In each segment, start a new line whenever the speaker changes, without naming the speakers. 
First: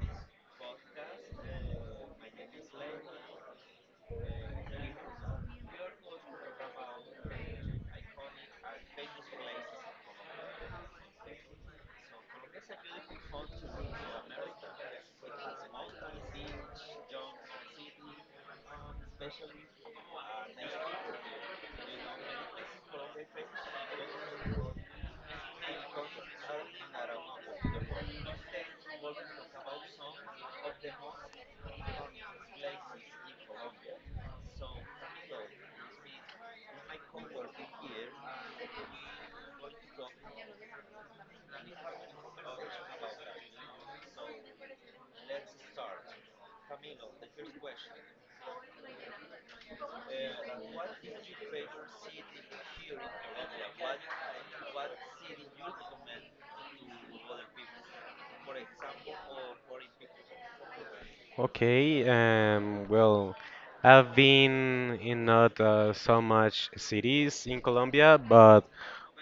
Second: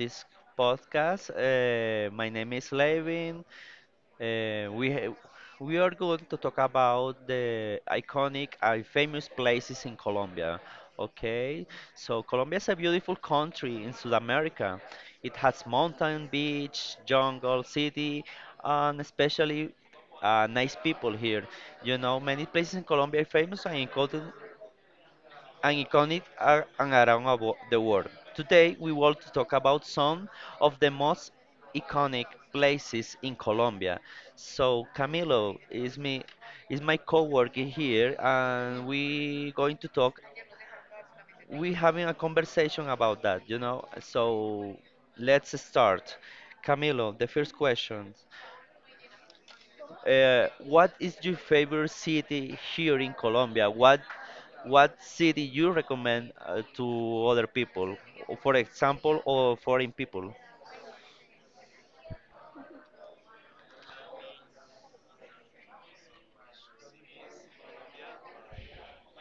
this podcast. My name is Levin. Uh, we ha- we are going to talk about the iconic and famous places in Colombia. Okay, so Colombia is a beautiful country in South America. It has mountain, beach, jungle, city, and especially nice people here. You know, many places in Colombia are famous and iconic are and around the world. Today, we want to talk about some of the most iconic places in Colombia. So, Camilo is me is my coworker here, and we going to talk. We having a conversation about that, you know. So, let's start. Camilo, the first question. What is your favorite city here in Colombia? What city you recommend to other people, for example, or foreign people?
Okay, I've been in not so much cities in Colombia, but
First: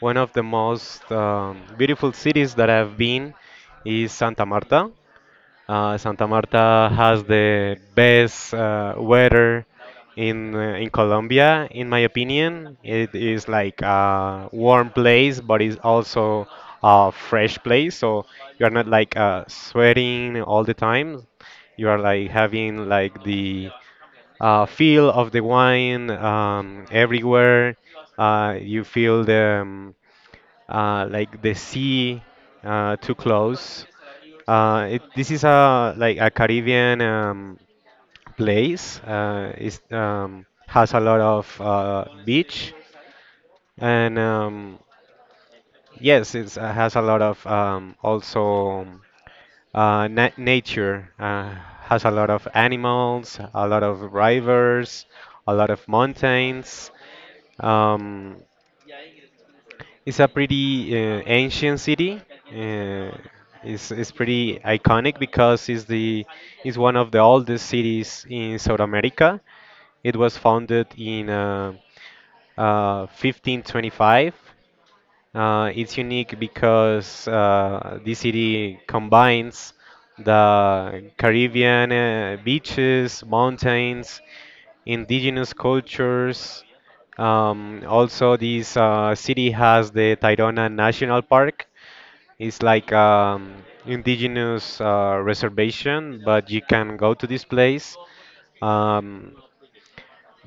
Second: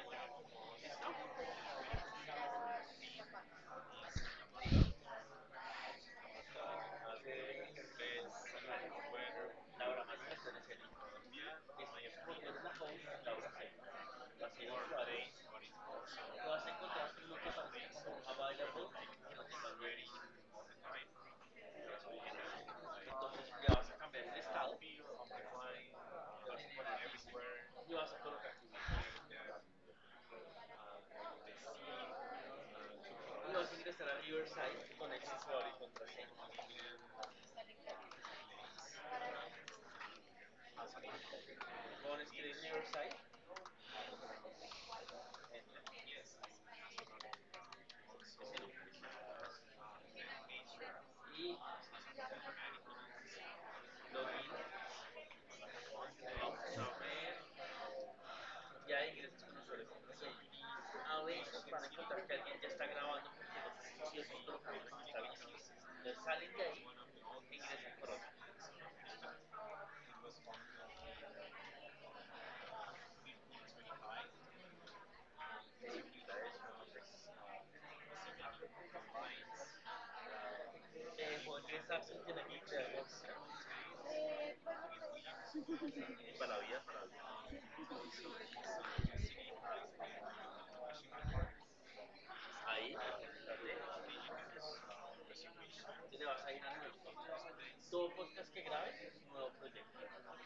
one of the most beautiful cities that I've been is Santa Marta. Santa Marta has the best weather in in Colombia, in my opinion. It is like a warm place, but it's also a fresh place. So you are not like sweating all the time. You are like having like the feel of the wine everywhere. You feel the like the sea too close. This is a like a Caribbean place. Is has a lot of beach and yes, it has a lot of also na nature. Has a lot of animals, a lot of rivers, a lot of mountains. Um, It's a pretty ancient city. Uh, it's pretty iconic because it's one of the oldest cities in South America. It was founded in 1525. Uh, it's unique because this city combines the Caribbean beaches, mountains, indigenous cultures. Also, this city has the Tayrona National Park. It's like indigenous reservation, but you can go to this place. Um,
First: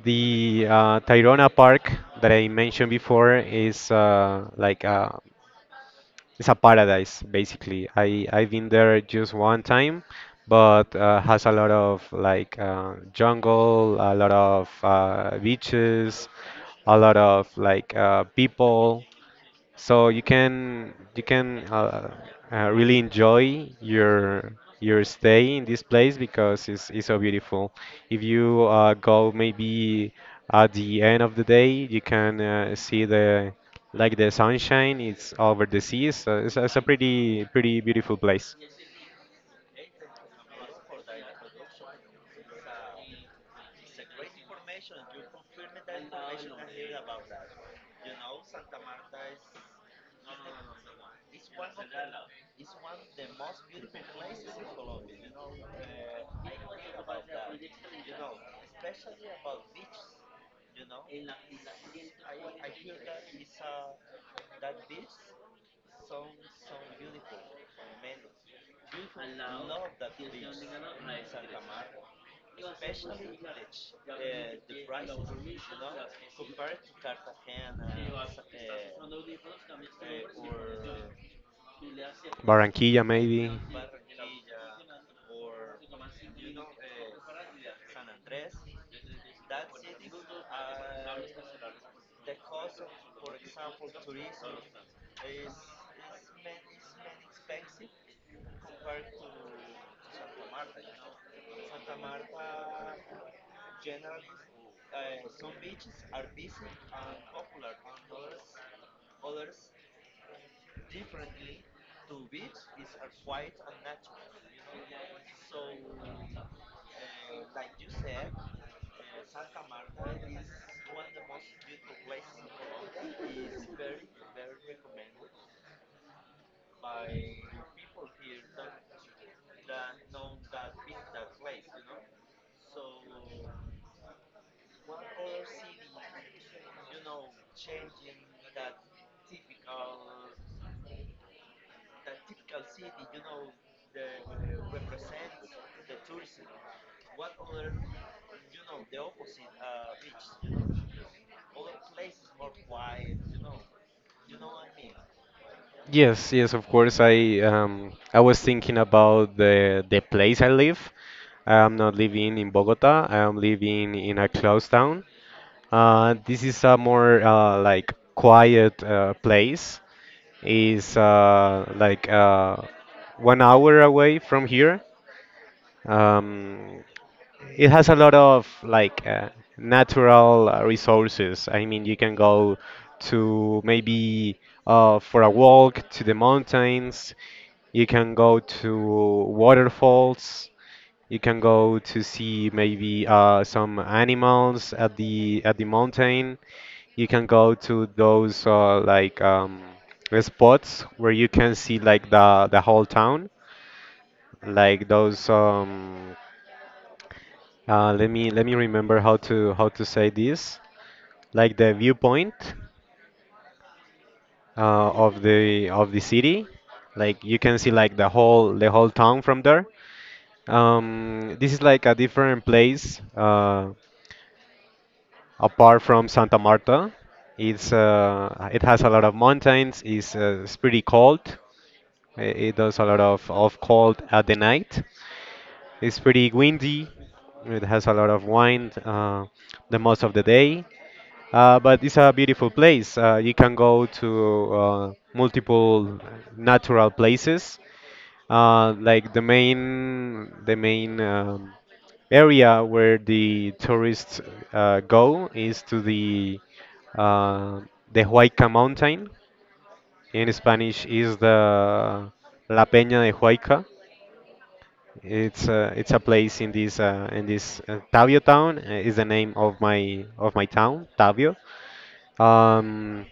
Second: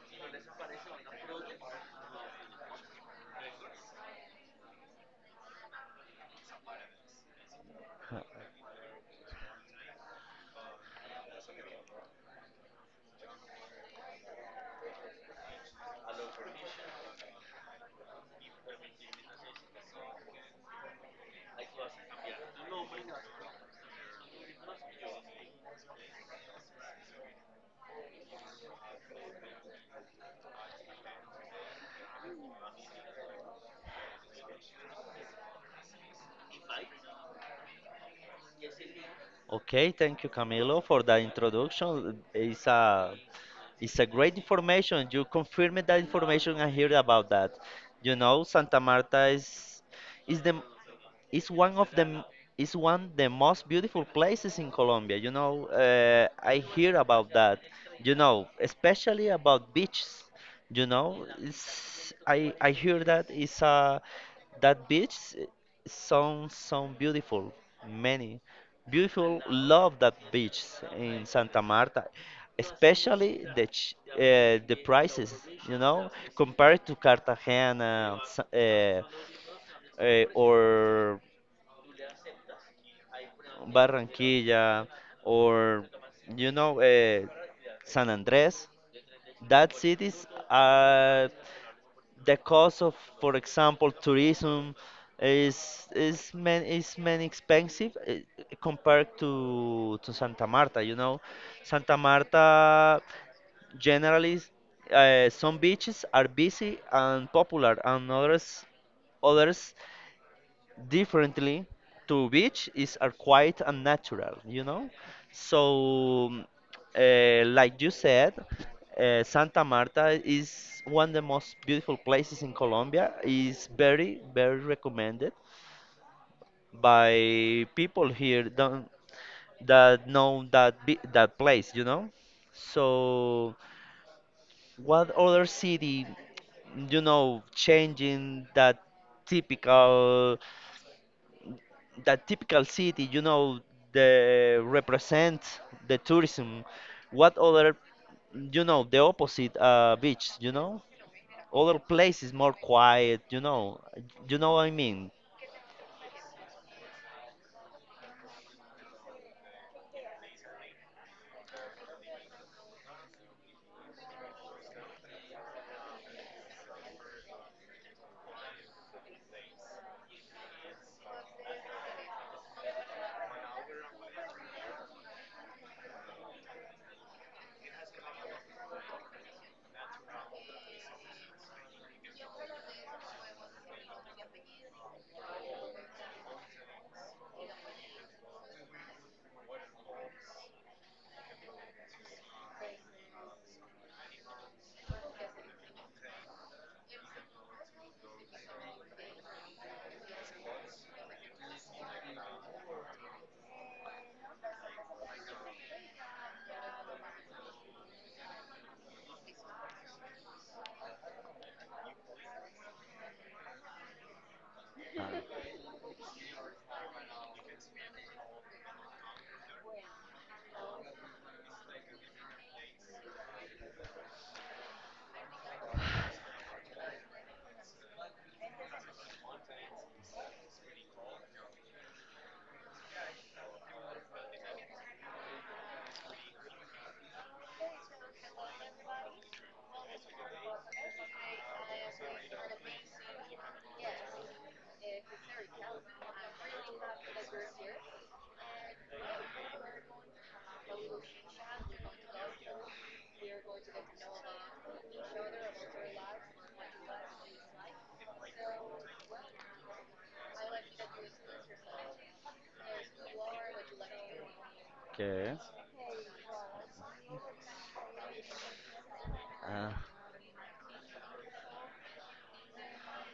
the Tayrona Park that I mentioned before is like a it's a paradise basically. I've been there just one time, but has a lot of jungle, a lot of beaches, a lot of people. So you can really enjoy your stay in this place because it's so beautiful. If you go maybe at the end of the day, you can see the like the sunshine. It's over the sea. So it's a pretty pretty beautiful place.
Okay, thank you, Camilo, for that introduction. It's a great information. You confirmed that information I heard about that. You know, Santa Marta is the It's one of the it's one the most beautiful places in Colombia. You know, I hear about that. You know, especially about beaches. You know, it's, I hear that it's a that beach sounds sound beautiful. Many beautiful love that beach in Santa Marta, especially the ch the prices. You know, compared to Cartagena, or
Barranquilla maybe.
Barranquilla, or you know San Andres. That cities are the cost of, for example, tourism is man, is many expensive compared to Santa Marta. You know, Santa Marta generally some beaches are busy and popular, and others differently to which is are quite unnatural, you know. So like you said, Santa Marta is one of the most beautiful places in Colombia, is very very recommended by people here don't, that know that that place, you know. So what other city, you know, changing typical that typical city, you know, the represent the tourism. What other, you know, the opposite beach, you know, other places more quiet, you know what I mean.
Yes, yes, of course. I was thinking about the place I live. I'm not living in Bogota. I am living in a closed town. This is a more like quiet place. Is 1 hour away from here. Um, it has a lot of natural resources. I mean, you can go to maybe for a walk to the mountains. You can go to waterfalls. You can go to see maybe some animals at the mountain. You can go to those spots where you can see like the whole town, like those. Let me let me remember how to say this. Like the viewpoint of the city. Like you can see like the whole town from there. This is like a different place apart from Santa Marta. It has a lot of mountains. It's pretty cold. I- It does a lot of cold at the night. It's pretty windy. It has a lot of wind the most of the day. But it's a beautiful place. You can go to multiple natural places like the main area where the tourists go is to uh, the Huayca mountain. In Spanish is the La Peña de Huayca.
Okay.
It's a place in this Tavio town, is the name of
Uh,
my town Tavio. um,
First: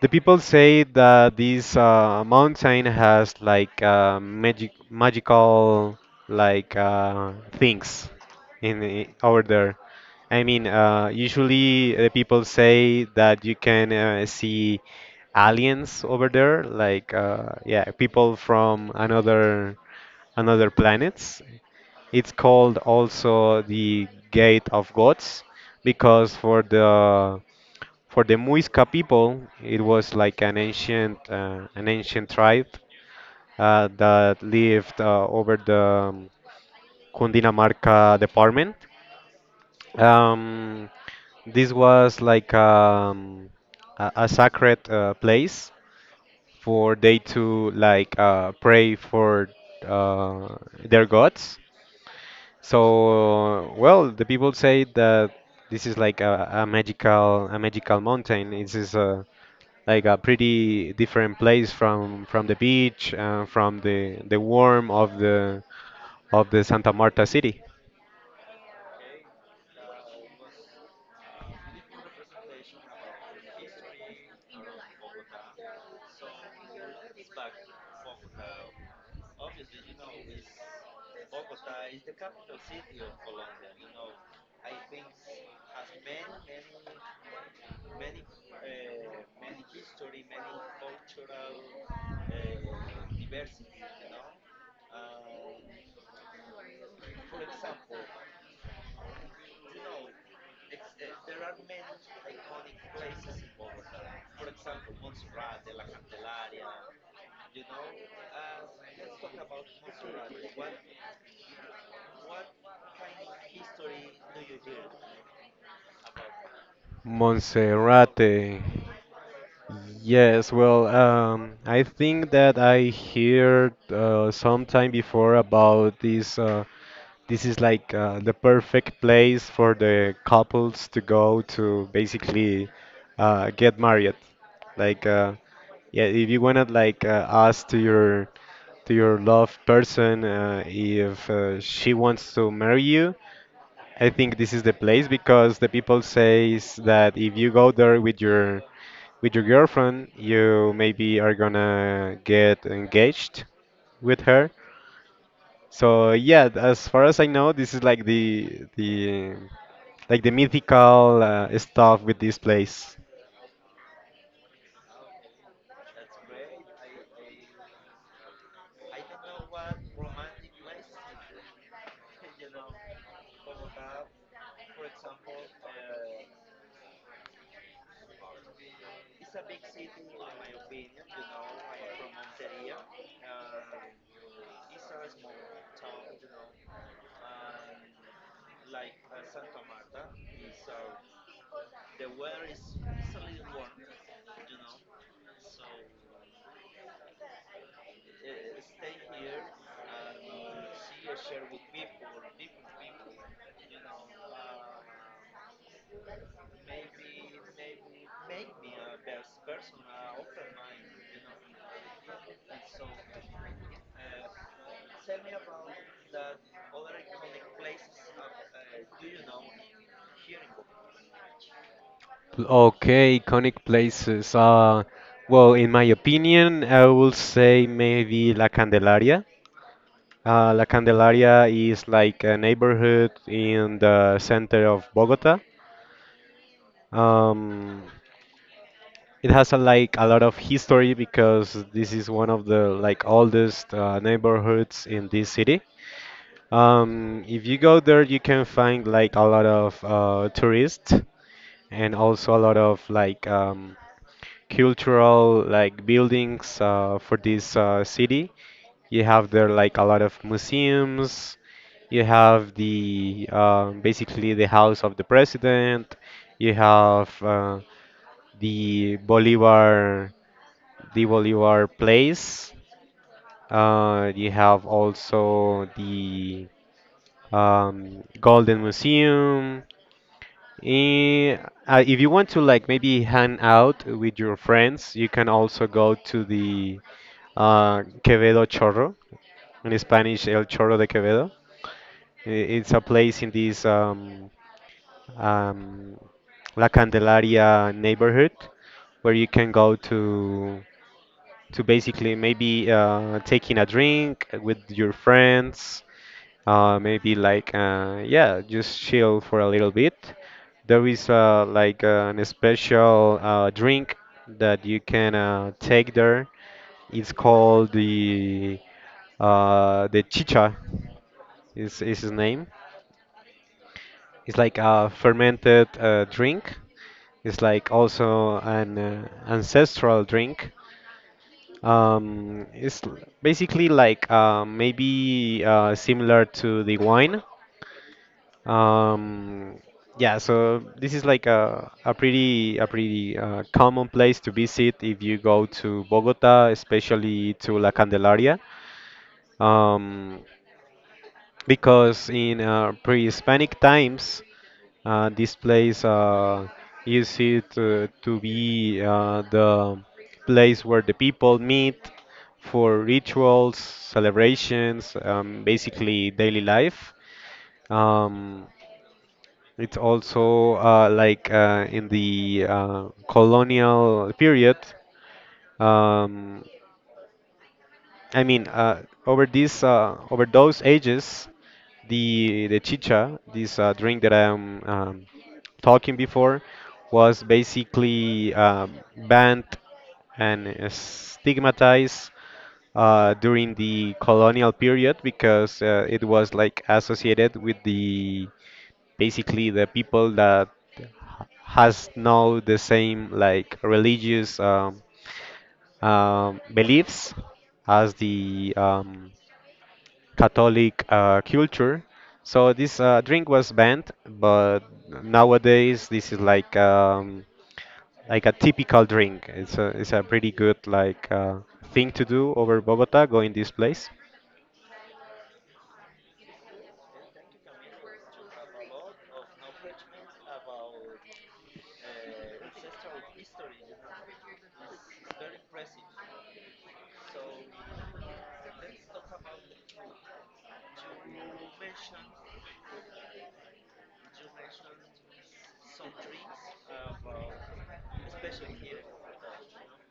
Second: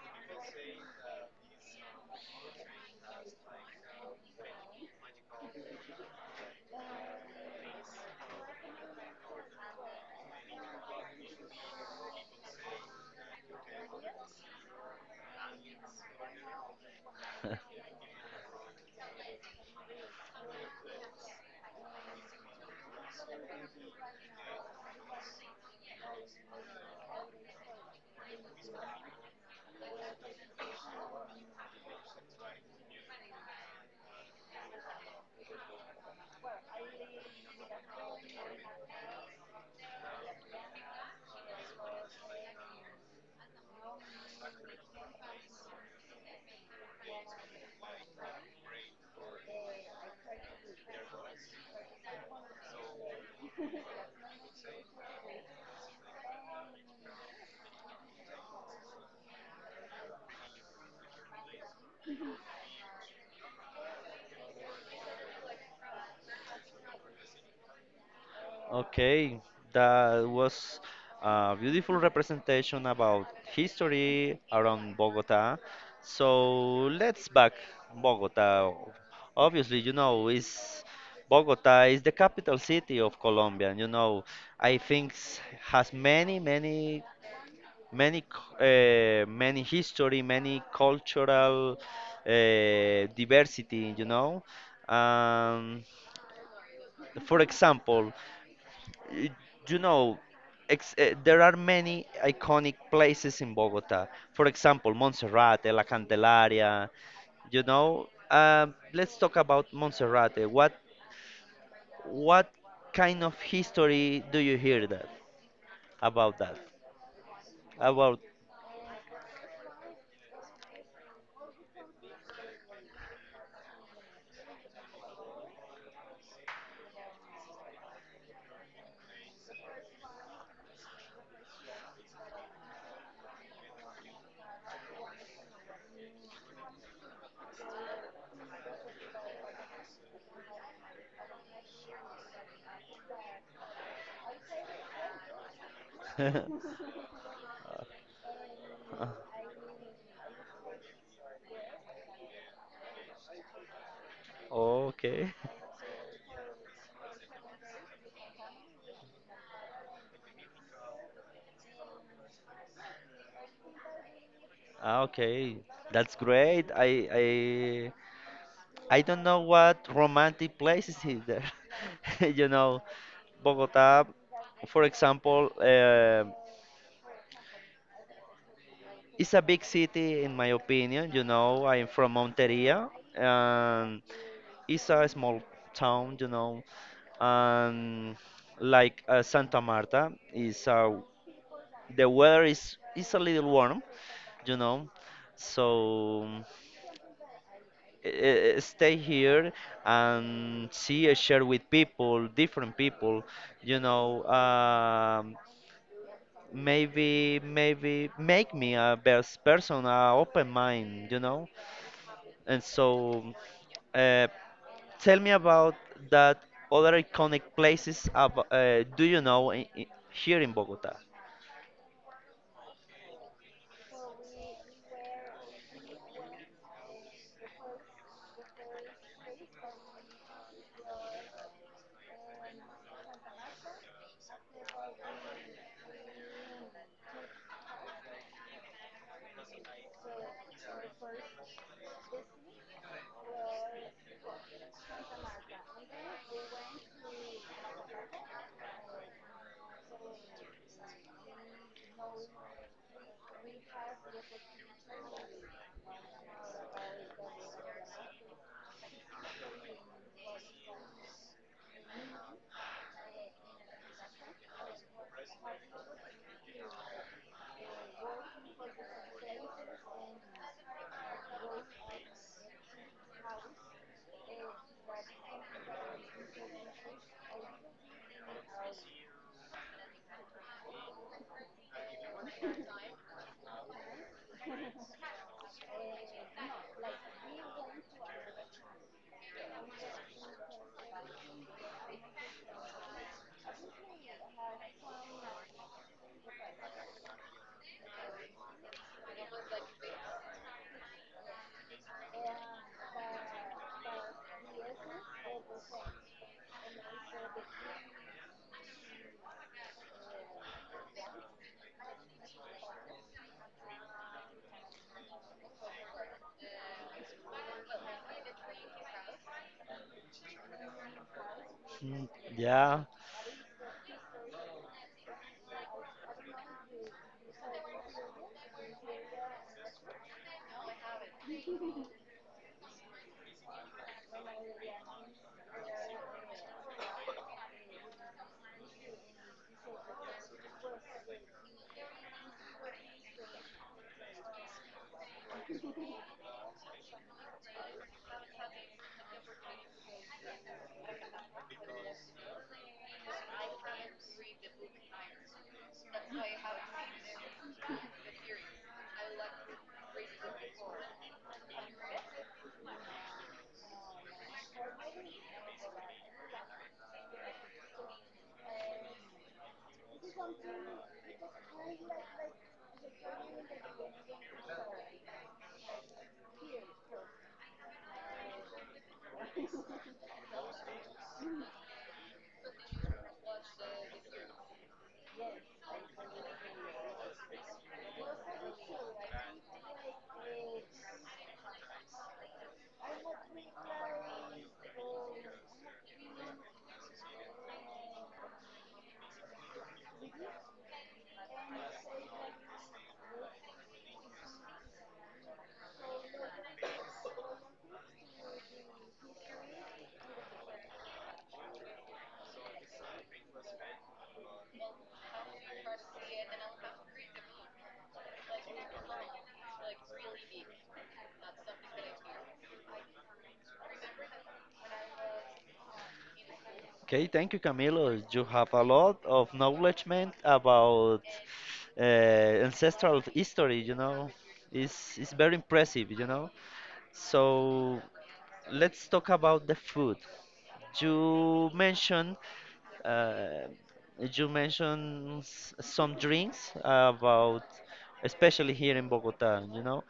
the people say that this mountain has like magical things over there. I mean, usually the people say that you can see aliens over there, like yeah, people from another another planets. It's called also the Gate of Gods because for the Muisca people. It was like an ancient tribe that lived over the Cundinamarca department. Um, this was like a sacred place for they to like pray for uh, their gods. So, well, the people say that this is like a magical mountain. It is a like a pretty different place from the beach and from the warm of the Santa Marta city.
Okay, that was a beautiful representation about history around Bogota. So let's back Bogota. Obviously, you know, is Bogota is the capital city of Colombia. And you know, I think has many, many, many, many history, many cultural diversity. You know, um, for example, y- you know, there are many iconic places in Bogota. For example, Monserrate, La Candelaria. You know, um, let's talk about Monserrate. What kind of history do you hear that? About
Monserrate. Yes, well, I think that I heard sometime before about this. This is like the perfect place for the couples to go to basically get married. Like, uh, yeah, if you wanna like ask to your love person if she wants to marry you, I think this is the place because the people says that if you go there with your girlfriend, you maybe are gonna get engaged with her.
okay,
So yeah, as far as I know, this is like the like the mythical stuff with this place.
ah, okay, that's great. I don't know what romantic places is there. You know, Bogota, for example, is a big city in my opinion. You know, I'm from Monteria, and it's a small town. You know, and like Santa Marta is, the weather is a little warm. You know, so. Stay here and see, share with people different people, you know. Um, maybe maybe make me a best person a open mind, you know. And so uh, tell me about that other iconic places do you know, I here in Bogota.
Okay, iconic places. Well, in my opinion, I will say maybe La Candelaria. La Candelaria is like a neighborhood in the center of Bogota. Um, it has like a lot of history because this is one of the like oldest neighborhoods in this city. If you go there, you can find like a lot of tourists and also a lot of cultural like buildings for this city. You have there like a lot of museums. You have the basically the house of the president. You have the Bolivar the Bolivar place. You have also the Golden Museum. Eh, if you want to like maybe hang out with your friends, you can also go to the Quevedo Chorro, in Spanish El Chorro de Quevedo. I- It's a place in this um, La Candelaria neighborhood where you can go to basically maybe taking a drink with your friends, maybe like yeah, just chill for a little bit. There is an special drink that you can take there. It's called the chicha. Is
Mm,
his name?
yeah.
It's like a fermented drink. It's like also an ancestral drink. It's basically like maybe similar to the wine. Um, yeah, so this is like a pretty common place to visit if you go to Bogota, especially to La Candelaria, um, because in pre-Hispanic times, this place used it to be the place where the people meet for rituals, celebrations, basically daily life. Um, it's also in the colonial period, um, I mean, over those ages, the chicha, this drink that I'm talking before, was basically banned and stigmatized during the colonial period because it was like associated with the basically the people that has no the same like religious beliefs as the Catholic culture. So this drink was banned, but nowadays this is like a typical drink. It's a pretty good like thing to do over Bogota, going this place.
Okay, thank you, Camilo. You have a lot of knowledge, man, about ancestral history. You know, it's very impressive. You know, so let's talk about the food. You mentioned uh, you mentioned some drinks about, especially here in Bogota. You know,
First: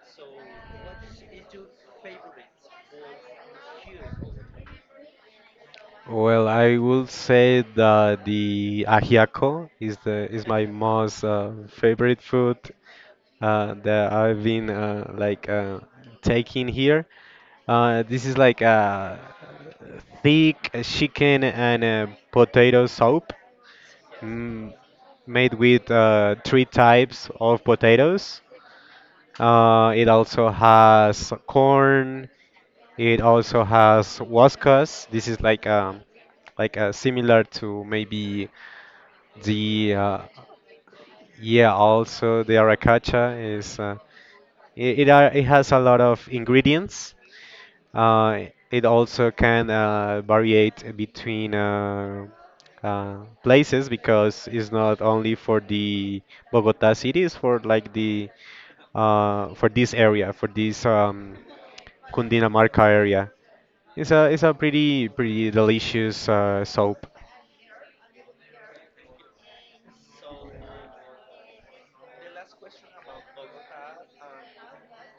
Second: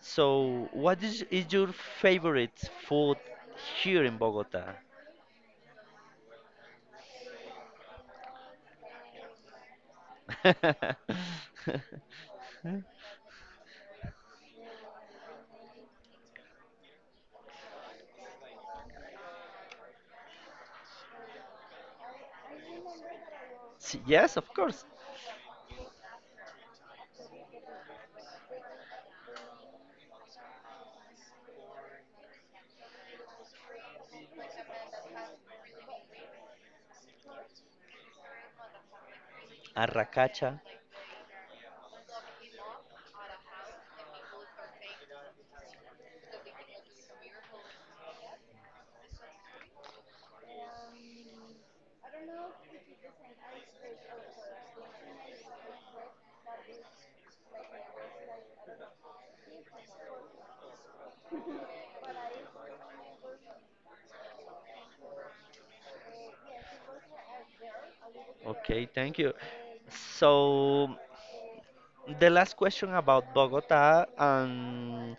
so what is your favorite food here in Bogota?
Well, I will say that the ajiaco is my most favorite food that I've been taking here. This is like a thick chicken and potato soup
Yes, of
mm,
course.
made with 3 types of potatoes. It also has corn, it also has Wascas. This is like similar to maybe the
Arracacha.
yeah also the Aracacha is it has a lot of ingredients, it also can variate between uh, places, because it's not only for the Bogota city, it's for like the for this area, for this Cundinamarca area. It's a pretty pretty delicious soap.
Okay, thank you. So the last question about Bogota,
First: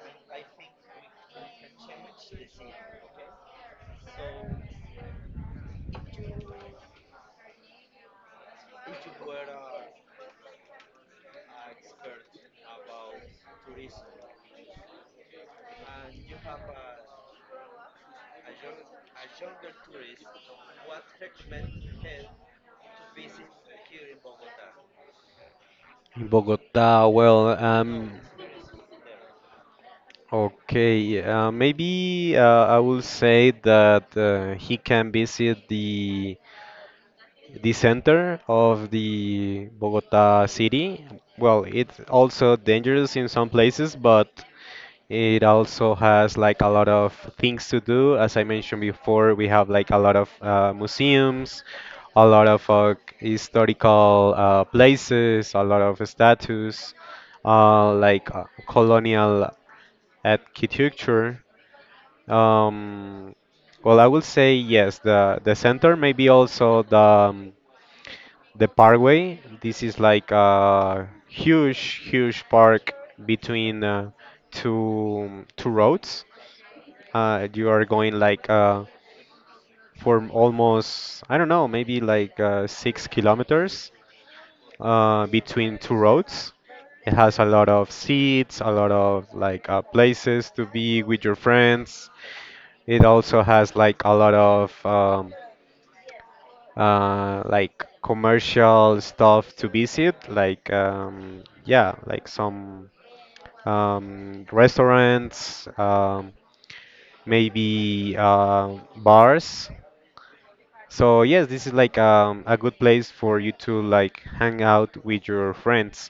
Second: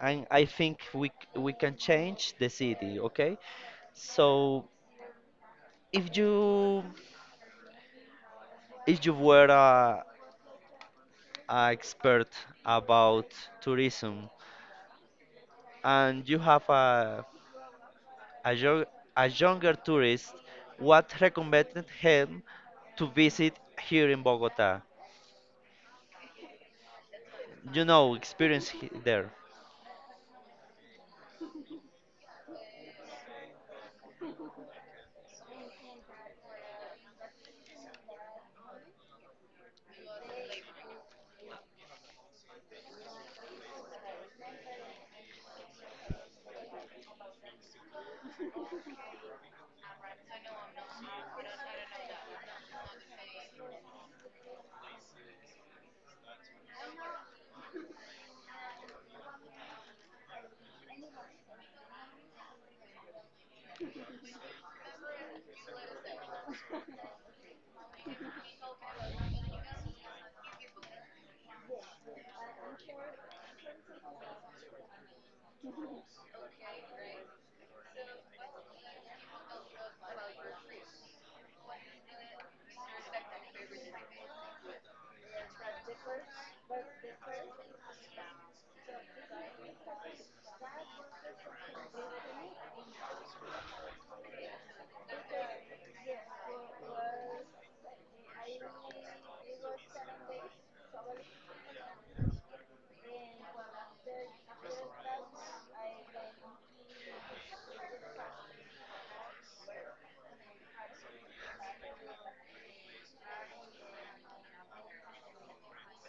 and I think we can change the city. Okay. So if you if you were a expert about tourism and you have a, a younger tourist, what recommended him to visit here in Bogota?
In Bogota, well,
You know, experience there.
okay, maybe I will say that he can visit the center of the Bogota city. Well, it's also dangerous in some places, but it also has like a lot of things to do. As I mentioned before, we have like a lot of museums, a lot of historical places, a lot of statues, colonial architecture. Um, well, I will say yes. The center, maybe also the parkway. This is like a huge, huge park between two roads. You are going like for almost I don't know, maybe like 6 kilometers between two roads. It has a lot of seats, a lot of places to be with your friends. It also has like a lot of like commercial stuff to visit, like yeah, like some restaurants, maybe bars. So yes, this is like a good place for you to like hang out with your friends.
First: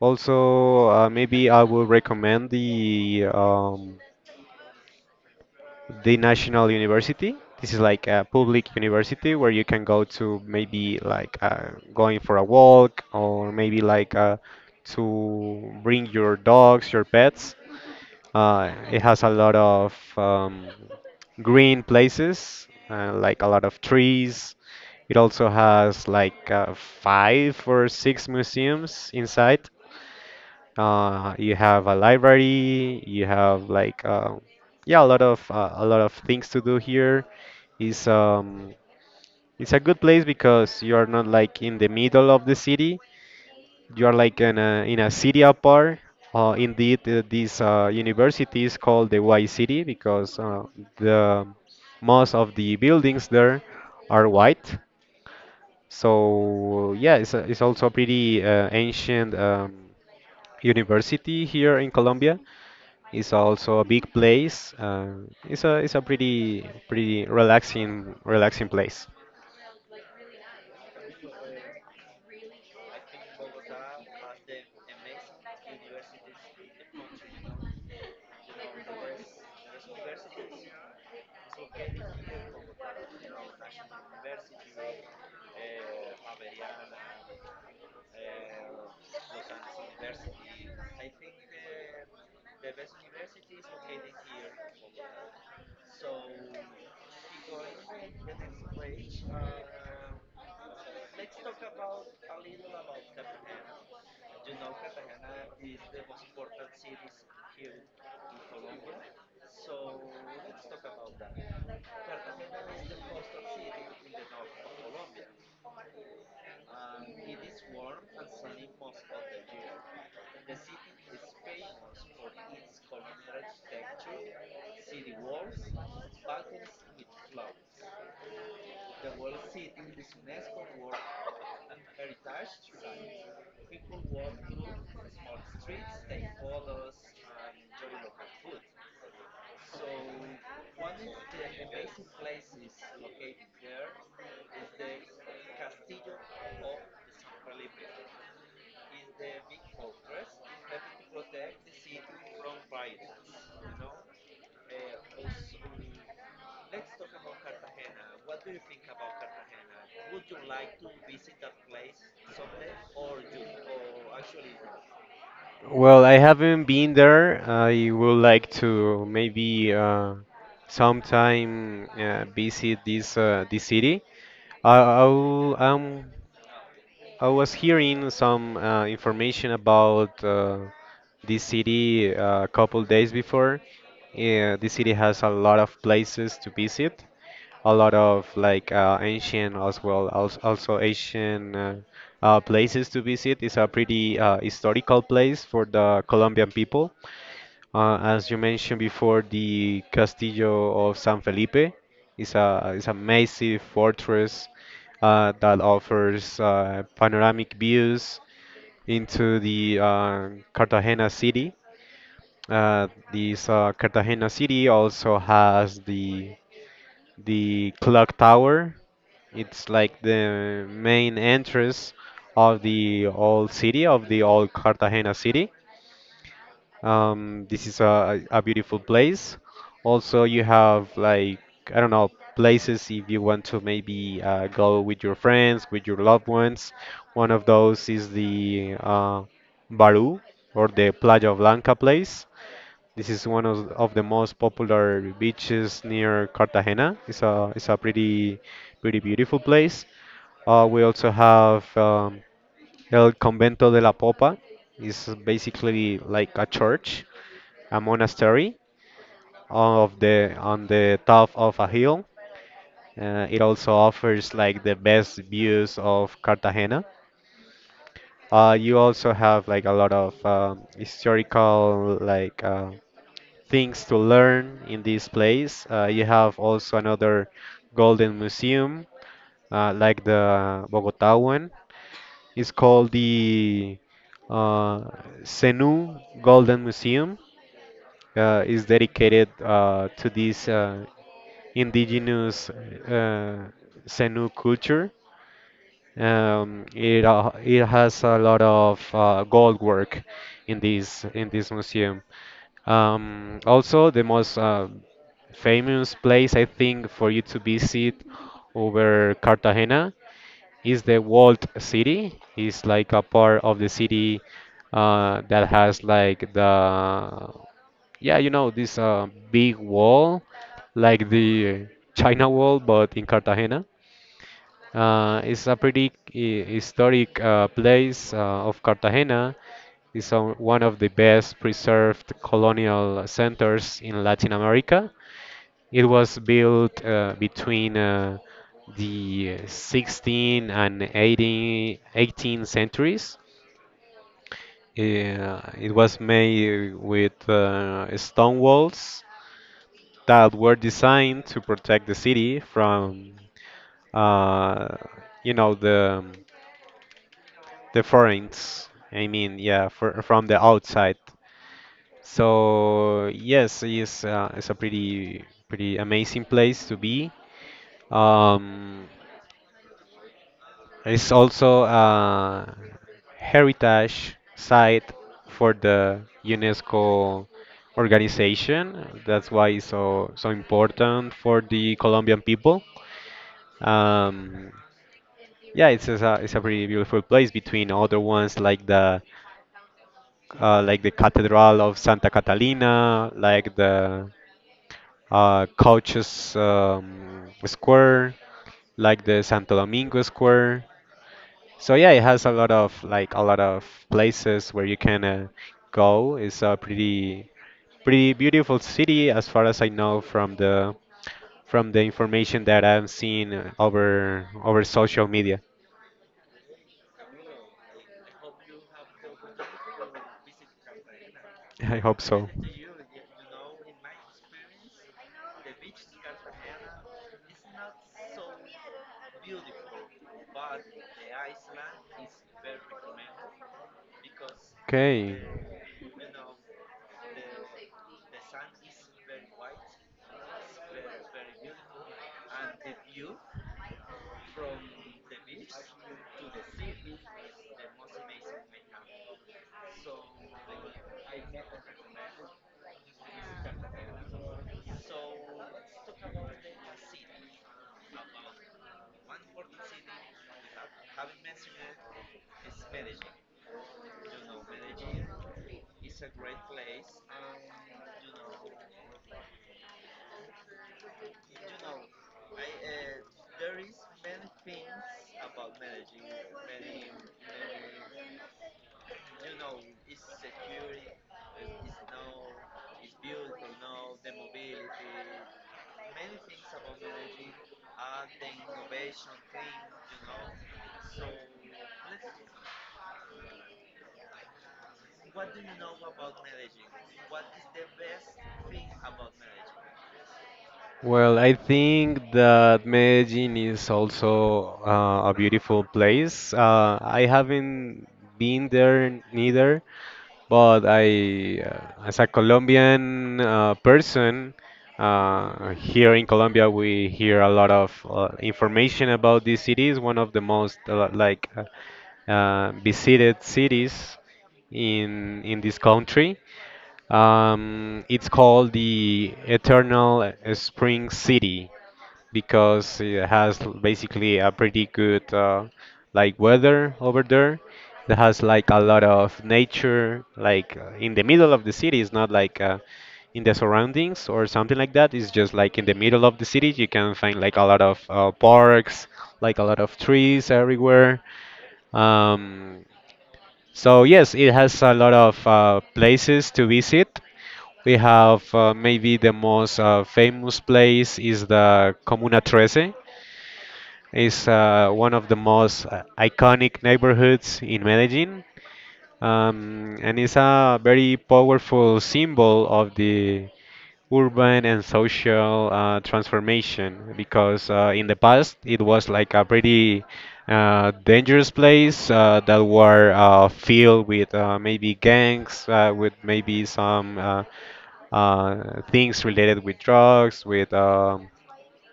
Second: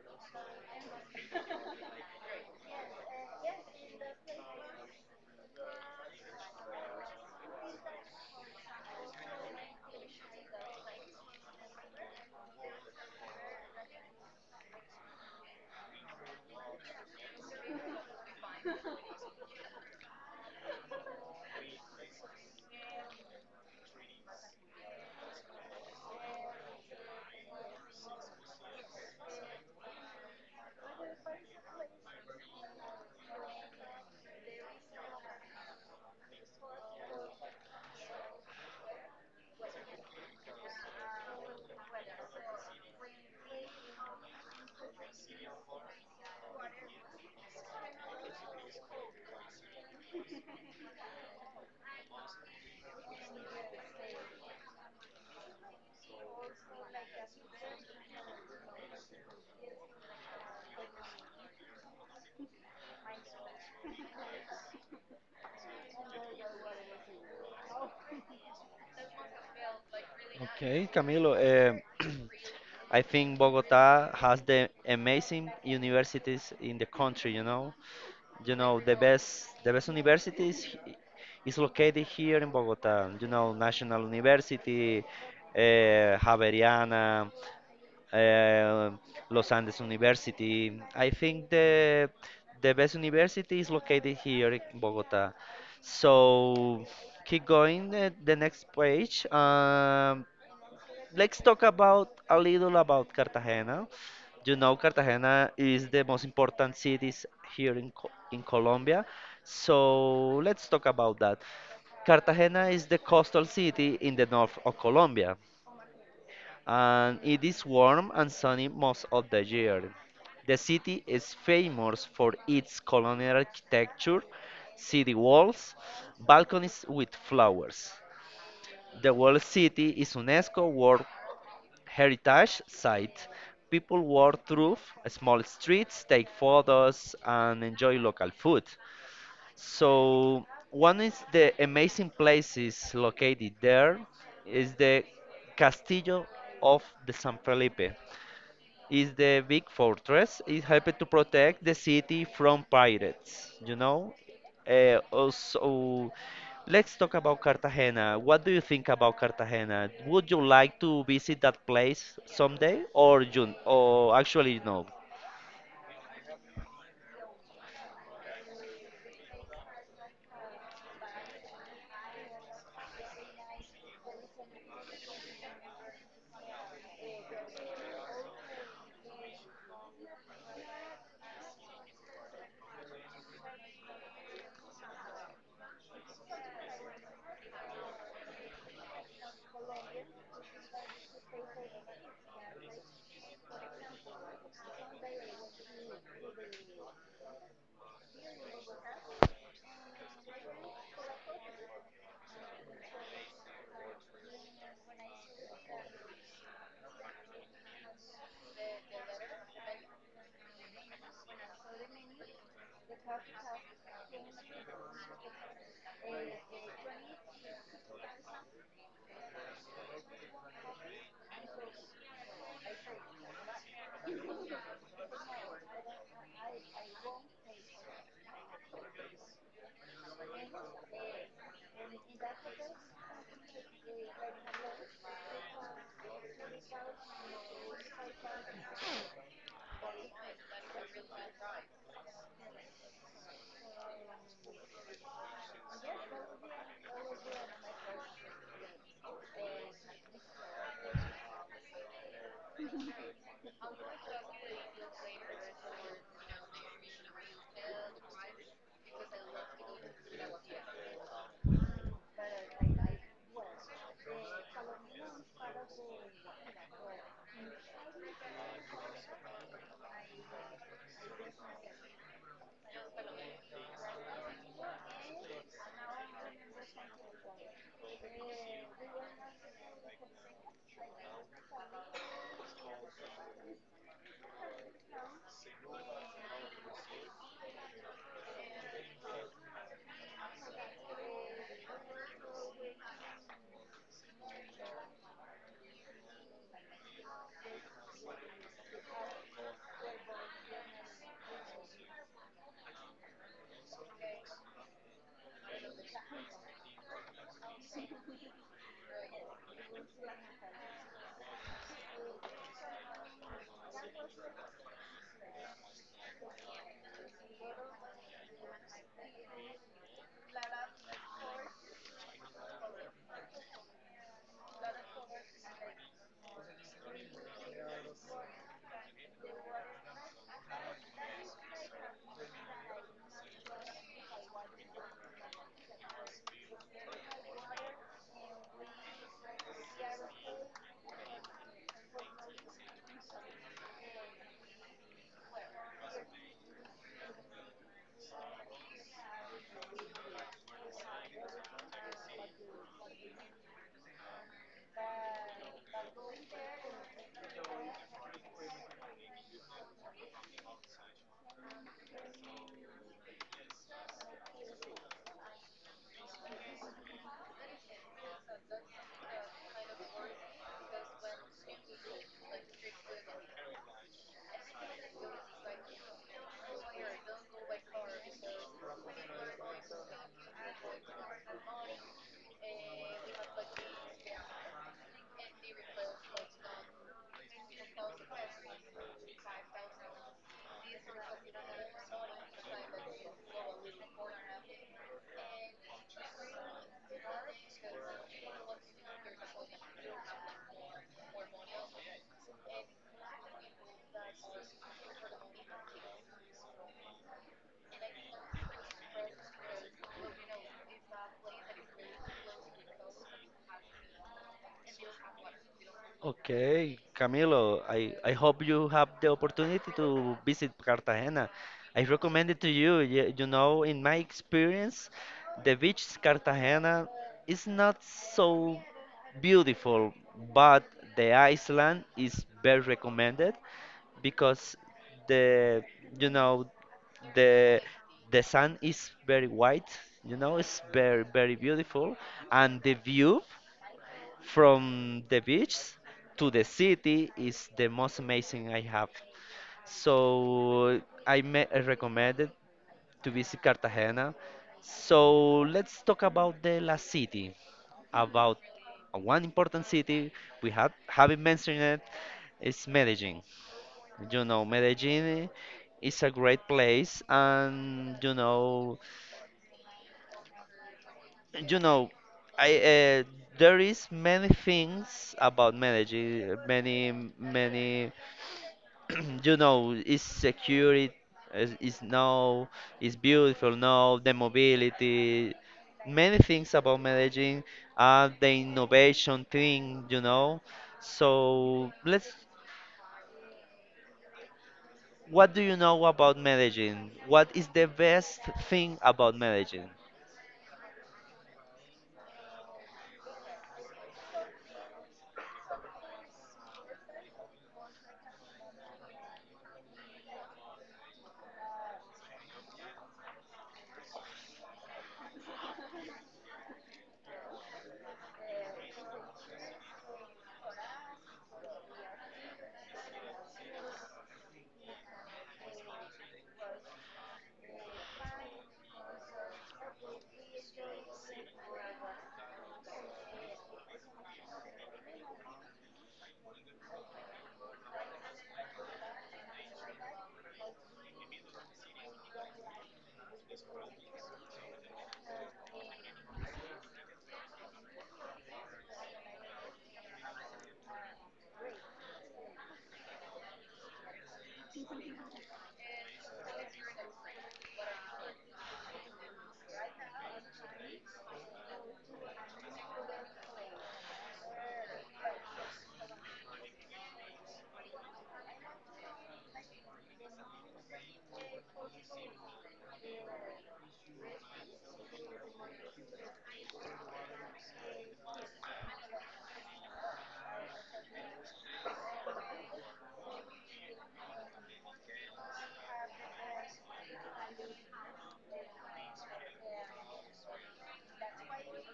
Also, maybe I will recommend the national university. This is like a public university where you can go to maybe going for a walk or maybe to bring your dogs, your pets. It has a lot of green places, like a lot of trees. It also has five or six museums inside. You have a library. You have yeah, a lot of things to do here. It's um it's a good place because you are not like in the middle of the city. You are like in a city apart. Indeed, this university is called the Y City because the most of the buildings there are white. So yeah, it's also a pretty ancient university here in Colombia. It's also a big place. It's a pretty relaxing place.
Okay, Camilo. I think Bogota has the amazing universities in the country. You know the best universities is located here in Bogota. You know, National University, uh, Javeriana. uh, Los Andes University. I think the best university is located here in Bogota. So keep going. The next page. Let's talk about a little about Cartagena. You know, Cartagena is the most important cities here in in Colombia. So let's talk about that. Cartagena is the coastal city in the north of Colombia and it is warm and sunny most of the year. The city is famous for its colonial architecture, city walls, balconies with flowers. The whole city is UNESCO World Heritage Site. People walk through small streets, take photos, and enjoy local food. So, one is the amazing places located there is the Castillo of the San Felipe is the big fortress. It helped to protect the city from pirates, you know? Also, let's talk about Cartagena. What do you think about Cartagena? Would you like to visit that place someday, or you, or actually no?
Well, I haven't been there. I would like to maybe sometime visit this city. I, I'll, um, I was hearing some information about this city a couple days before. Yeah, this city has a lot of places to visit, a lot of ancient as well, also Asian places to visit. It's a pretty historical place for the Colombian people. As you mentioned before, the Castillo of San Felipe is a massive fortress that offers panoramic views into the Cartagena city. Uh, this Cartagena city also has the clock tower. It's like the main entrance of the old city of the old Cartagena city. This is a beautiful place. Also, you have like, I don't know, places if you want to maybe go with your friends, with your loved ones. One of those is the Barú or the Playa Blanca place. This is of the most popular beaches near Cartagena. It's a pretty, pretty beautiful place. We also have El Convento de la Popa. It's basically like a church, a monastery of the on the top of a hill. It also offers like the best views of Cartagena. You also have like a lot of historical things to learn in this place. You have also another golden museum, like the Bogota one. It's called the uh, Senu Golden Museum. Is dedicated to this indigenous Zenu culture. It it has a lot of gold work in this museum. Also, the most famous place I think for you to visit over Cartagena is the walled city. It's like a part of the city that has like the yeah, you know, this big wall, like the China Wall, but in Cartagena. It's a pretty historic place of Cartagena. It's one of the best preserved colonial centers in Latin America. It was built between the 16 and 18 centuries. It was made with stone walls that were designed to protect the city from, uh, you know, the foreigners. I mean, yeah, from the outside. So yes, it's a pretty, pretty amazing place to be. Um, it's also a heritage site for the UNESCO organization. That's why it's so, so important for the Colombian people. Um, Yeah, it's a pretty beautiful place between other ones like the Cathedral of Santa Catalina, like the Couches Square, like the Santo Domingo Square. So yeah, it has a lot of a lot of places where you can go. It's a pretty, pretty beautiful city as far as I know from the, from the information that I'm seeing over, over social media.
Okay, Camilo, I hope you have the opportunity to visit Cartagena.
I
I
hope so.
recommend it to you. You know, in my experience, the beach Cartagena is not so beautiful, but the island is very recommended because
Okay.
the you know the the sun is very white, you know, it's very very beautiful and the view. From the beach to the city is the most amazing I have. So I recommend to visit Cartagena. So let's talk about the La City, about one important city we have haven't mentioned it is Medellin. You know, Medellin is a great place, and you know, I there is many things about managing many many you know is security is now is beautiful now the mobility many things about managing the innovation thing, you know. So let's what do you know about managing? What is the best thing about managing?
Well, I think that Medellin is also a beautiful place. I haven't been there neither, but I, as a Colombian person, here in Colombia, we hear a lot of information about this city. It's one of the most visited cities in this country. It's called the Eternal Spring City because it has basically a pretty good like weather over there. It has like a lot of nature, in the middle of the city. It's not in the surroundings or something like that. It's just like in the middle of the city. You can find like a lot of parks, like a lot of trees everywhere. Um, so yes, it has a lot of places to visit. We have maybe the most famous place is the Comuna Trece. It's one of the most iconic neighborhoods in Medellin, and it's a very powerful symbol of the urban and social transformation because in the past it was like a pretty dangerous place that were filled with maybe gangs, with maybe some things related with drugs, with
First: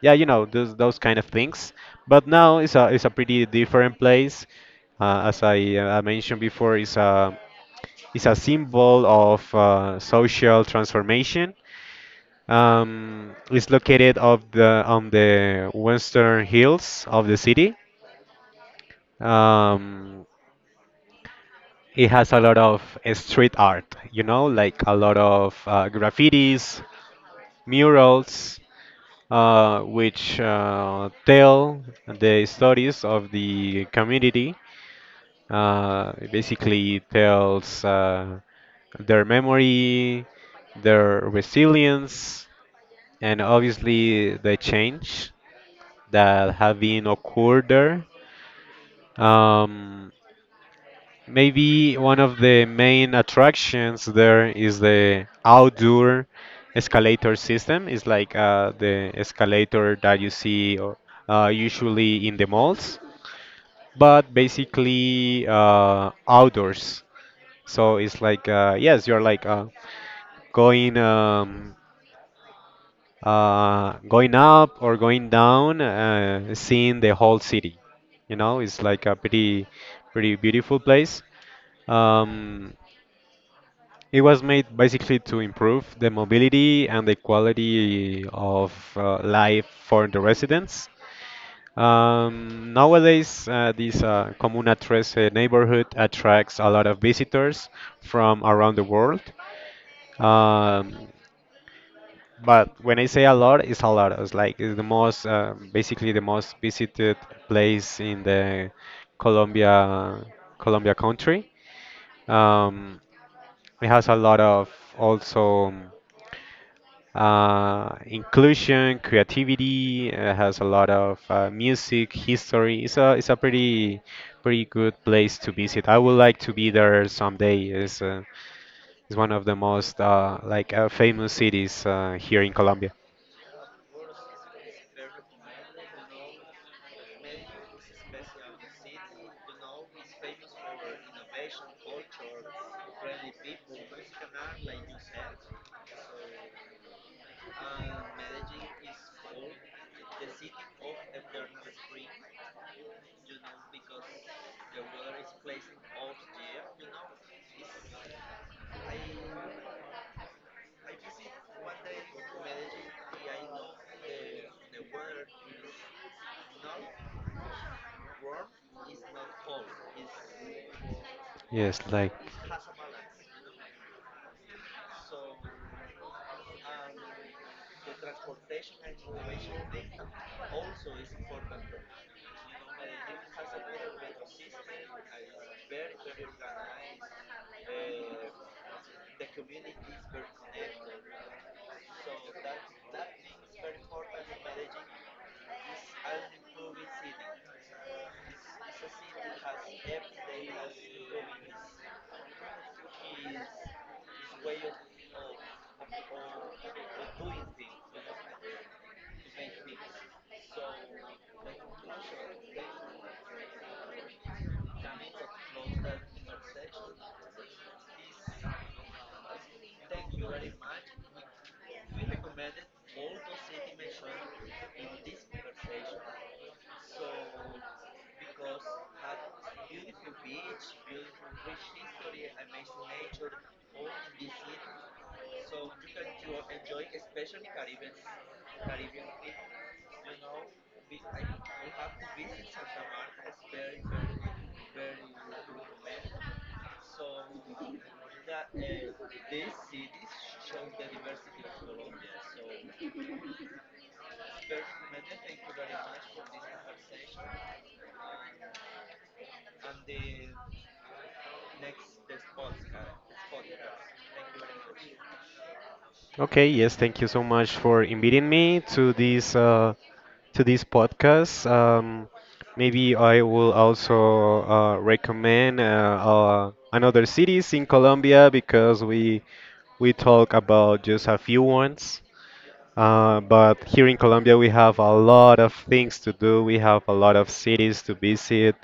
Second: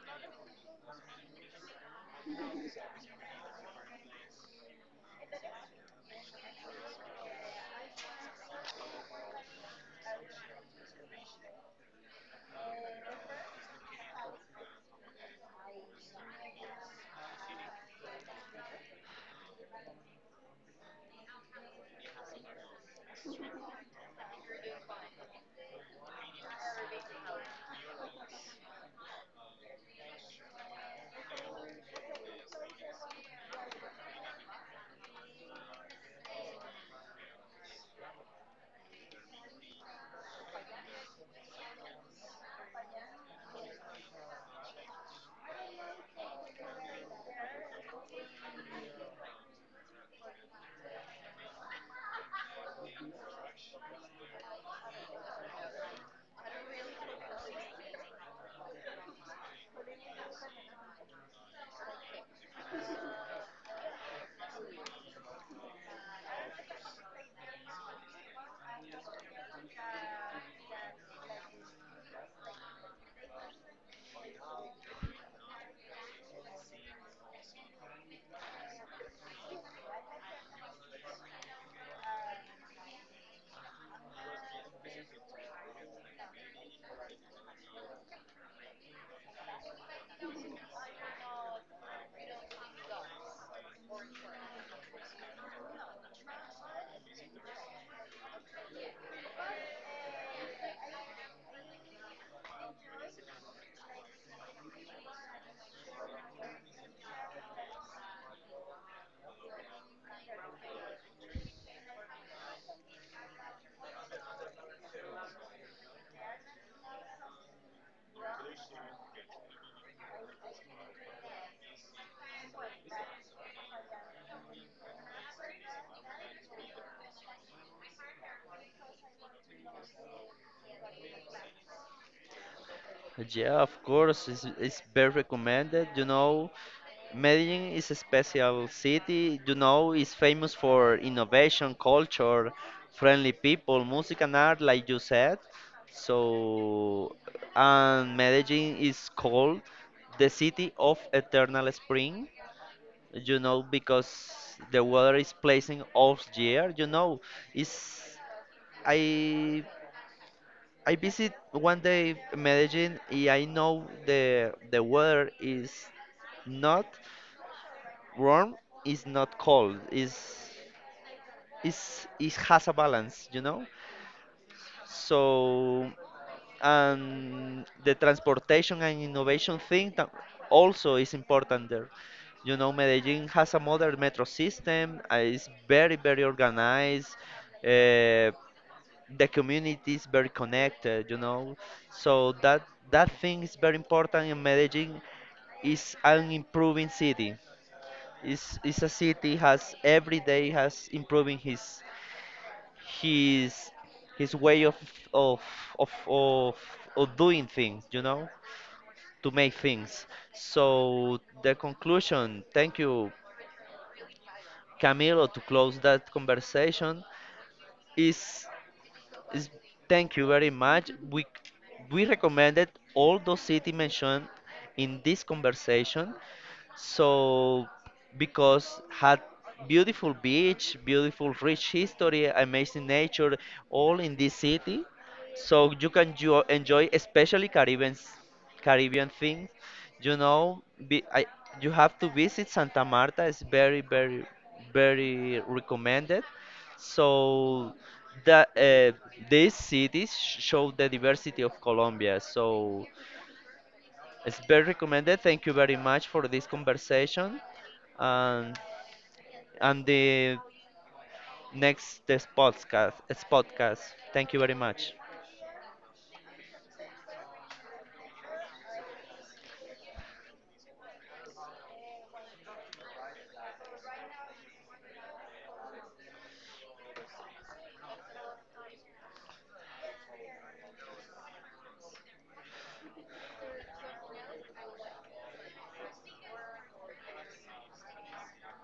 yeah, you know those kind of things. But now it's a pretty different place. As I mentioned before, it's a symbol of social transformation. It's located of the on the western hills of the city. Um, it has a lot of street art, you know, like a lot of graffitis, murals, which tell the stories of the community. It basically tells their memory, their resilience, and obviously the change that have been occurred there. Um, Maybe one of the main attractions there is the outdoor escalator system. It's the escalator that you see usually in the malls, but basically outdoors. So it's yes, you're going going up or going down, seeing the whole city. You know, it's like a pretty, pretty beautiful place. Um, It was made basically to improve the mobility and the quality of life for the residents. Nowadays, this Comuna 13 neighborhood attracts a lot of visitors from around the world. Um, but when I say a lot. It's like it's the most, basically the most visited place in the Colombia, Colombia country. Um, it has a lot of also, inclusion, creativity. It has a lot of music, history. It's a pretty, pretty good place to visit. I would like to be there someday. It's one of the most famous cities here in Colombia.
Yeah, of course, it's very recommended. You know, Medellin is a special city. You know, it's famous for innovation, culture, friendly people, music and art, like you said. So, and Medellin is called the city of eternal spring. You know, because the weather is placing off year. You know, it's I I visit one day Medellin and I know the weather is not warm, is not cold,
Yes,
is
like.
it has a balance, you know? So and the transportation and innovation thing that also is important there. You know, Medellin has a modern metro system, it's very, very organized. Uh, the community is very connected, you know. So that that thing is very important in Medellin. Is an improving city. It's a city has every day has improving his his way of of of, of doing things, you know, to make things. So the conclusion, thank you, Camilo, to close that conversation is is- Thank you very much. We recommended all those cities mentioned in this conversation. So because had beautiful beach, beautiful rich history, amazing nature, all in this city so you can enjoy especially Caribbean things. You know, be, I, you have to visit Santa Marta. It's very, very, very recommended. So that these cities show the diversity of Colombia. So it's very recommended. Thank you very much for this conversation. And and the next this podcast, this podcast. Thank you very much.
Okay, yes, thank you so much for inviting me to this podcast. Maybe I will also recommend another cities in Colombia because we talk about just a few ones. But here in Colombia, we have a lot of things to do. We have a lot of cities to visit.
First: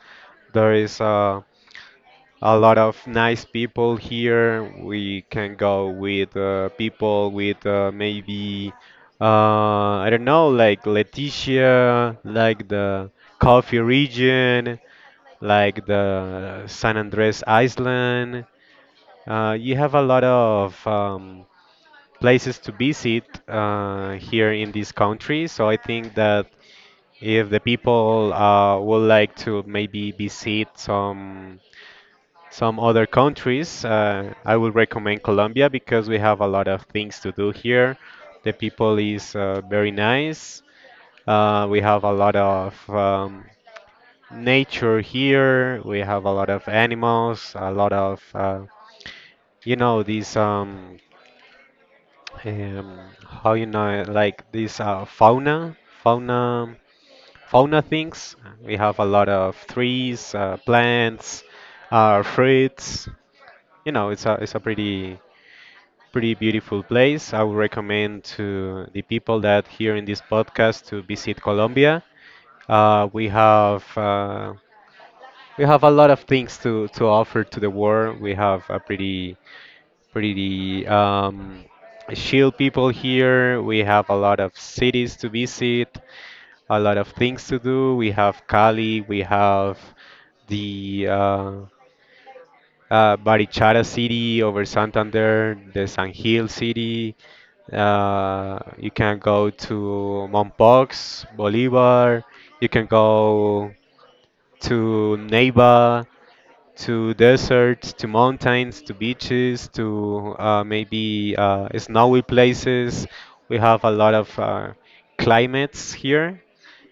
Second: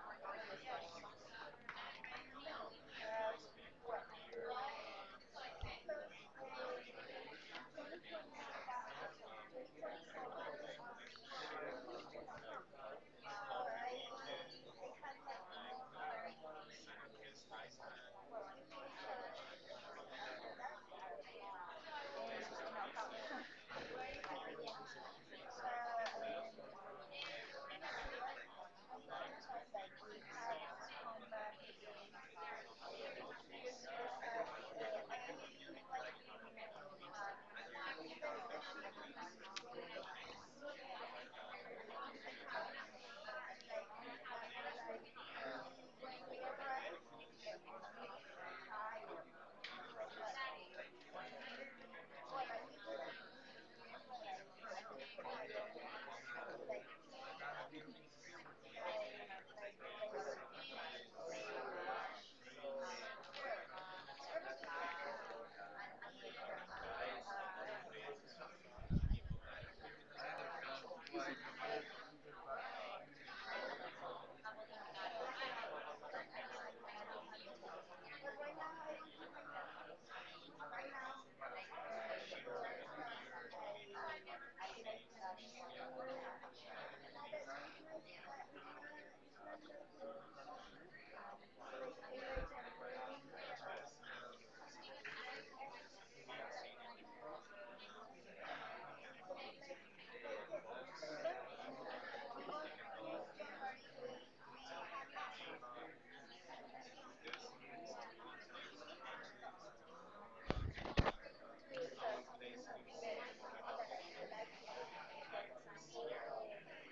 There is a lot of nice people here. We can go with people with maybe I don't know, like Leticia, like the coffee region, like the San Andres Island. You have a lot of places to visit here in this country. So I think that if the people would like to maybe visit some other countries, I would recommend Colombia because we have a lot of things to do here. The people is very nice. We have a lot of nature here. We have a lot of animals, a lot of you know these um, how you know it, like these fauna, fauna, fauna things. We have a lot of trees, plants, fruits. You know, it's a pretty, pretty beautiful place. I would recommend to the people that here in this podcast to visit Colombia. Uh, we have uh, we have a lot of things to offer to the world. We have a pretty, pretty chill people here. We have a lot of cities to visit, a lot of things to do. We have Cali. We have the Barichara city over Santander, the San Gil city, you can go to Mompox, Bolivar. You can go to Neiva, to deserts, to mountains, to beaches, to maybe snowy places. We have a lot of climates here,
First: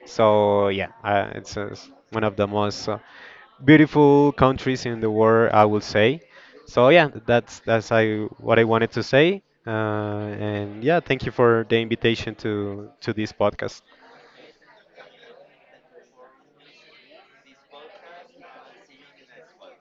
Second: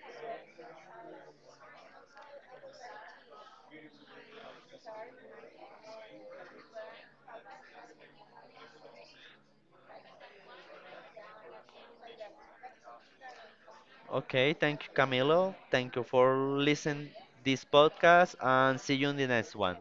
so yeah, one of the most beautiful countries in the world, I would say. So yeah, that's I what I wanted to say. And yeah, thank you for the invitation to this podcast.
Okay, thank you, Camilo. Thank you for listening this podcast and see you in the next one.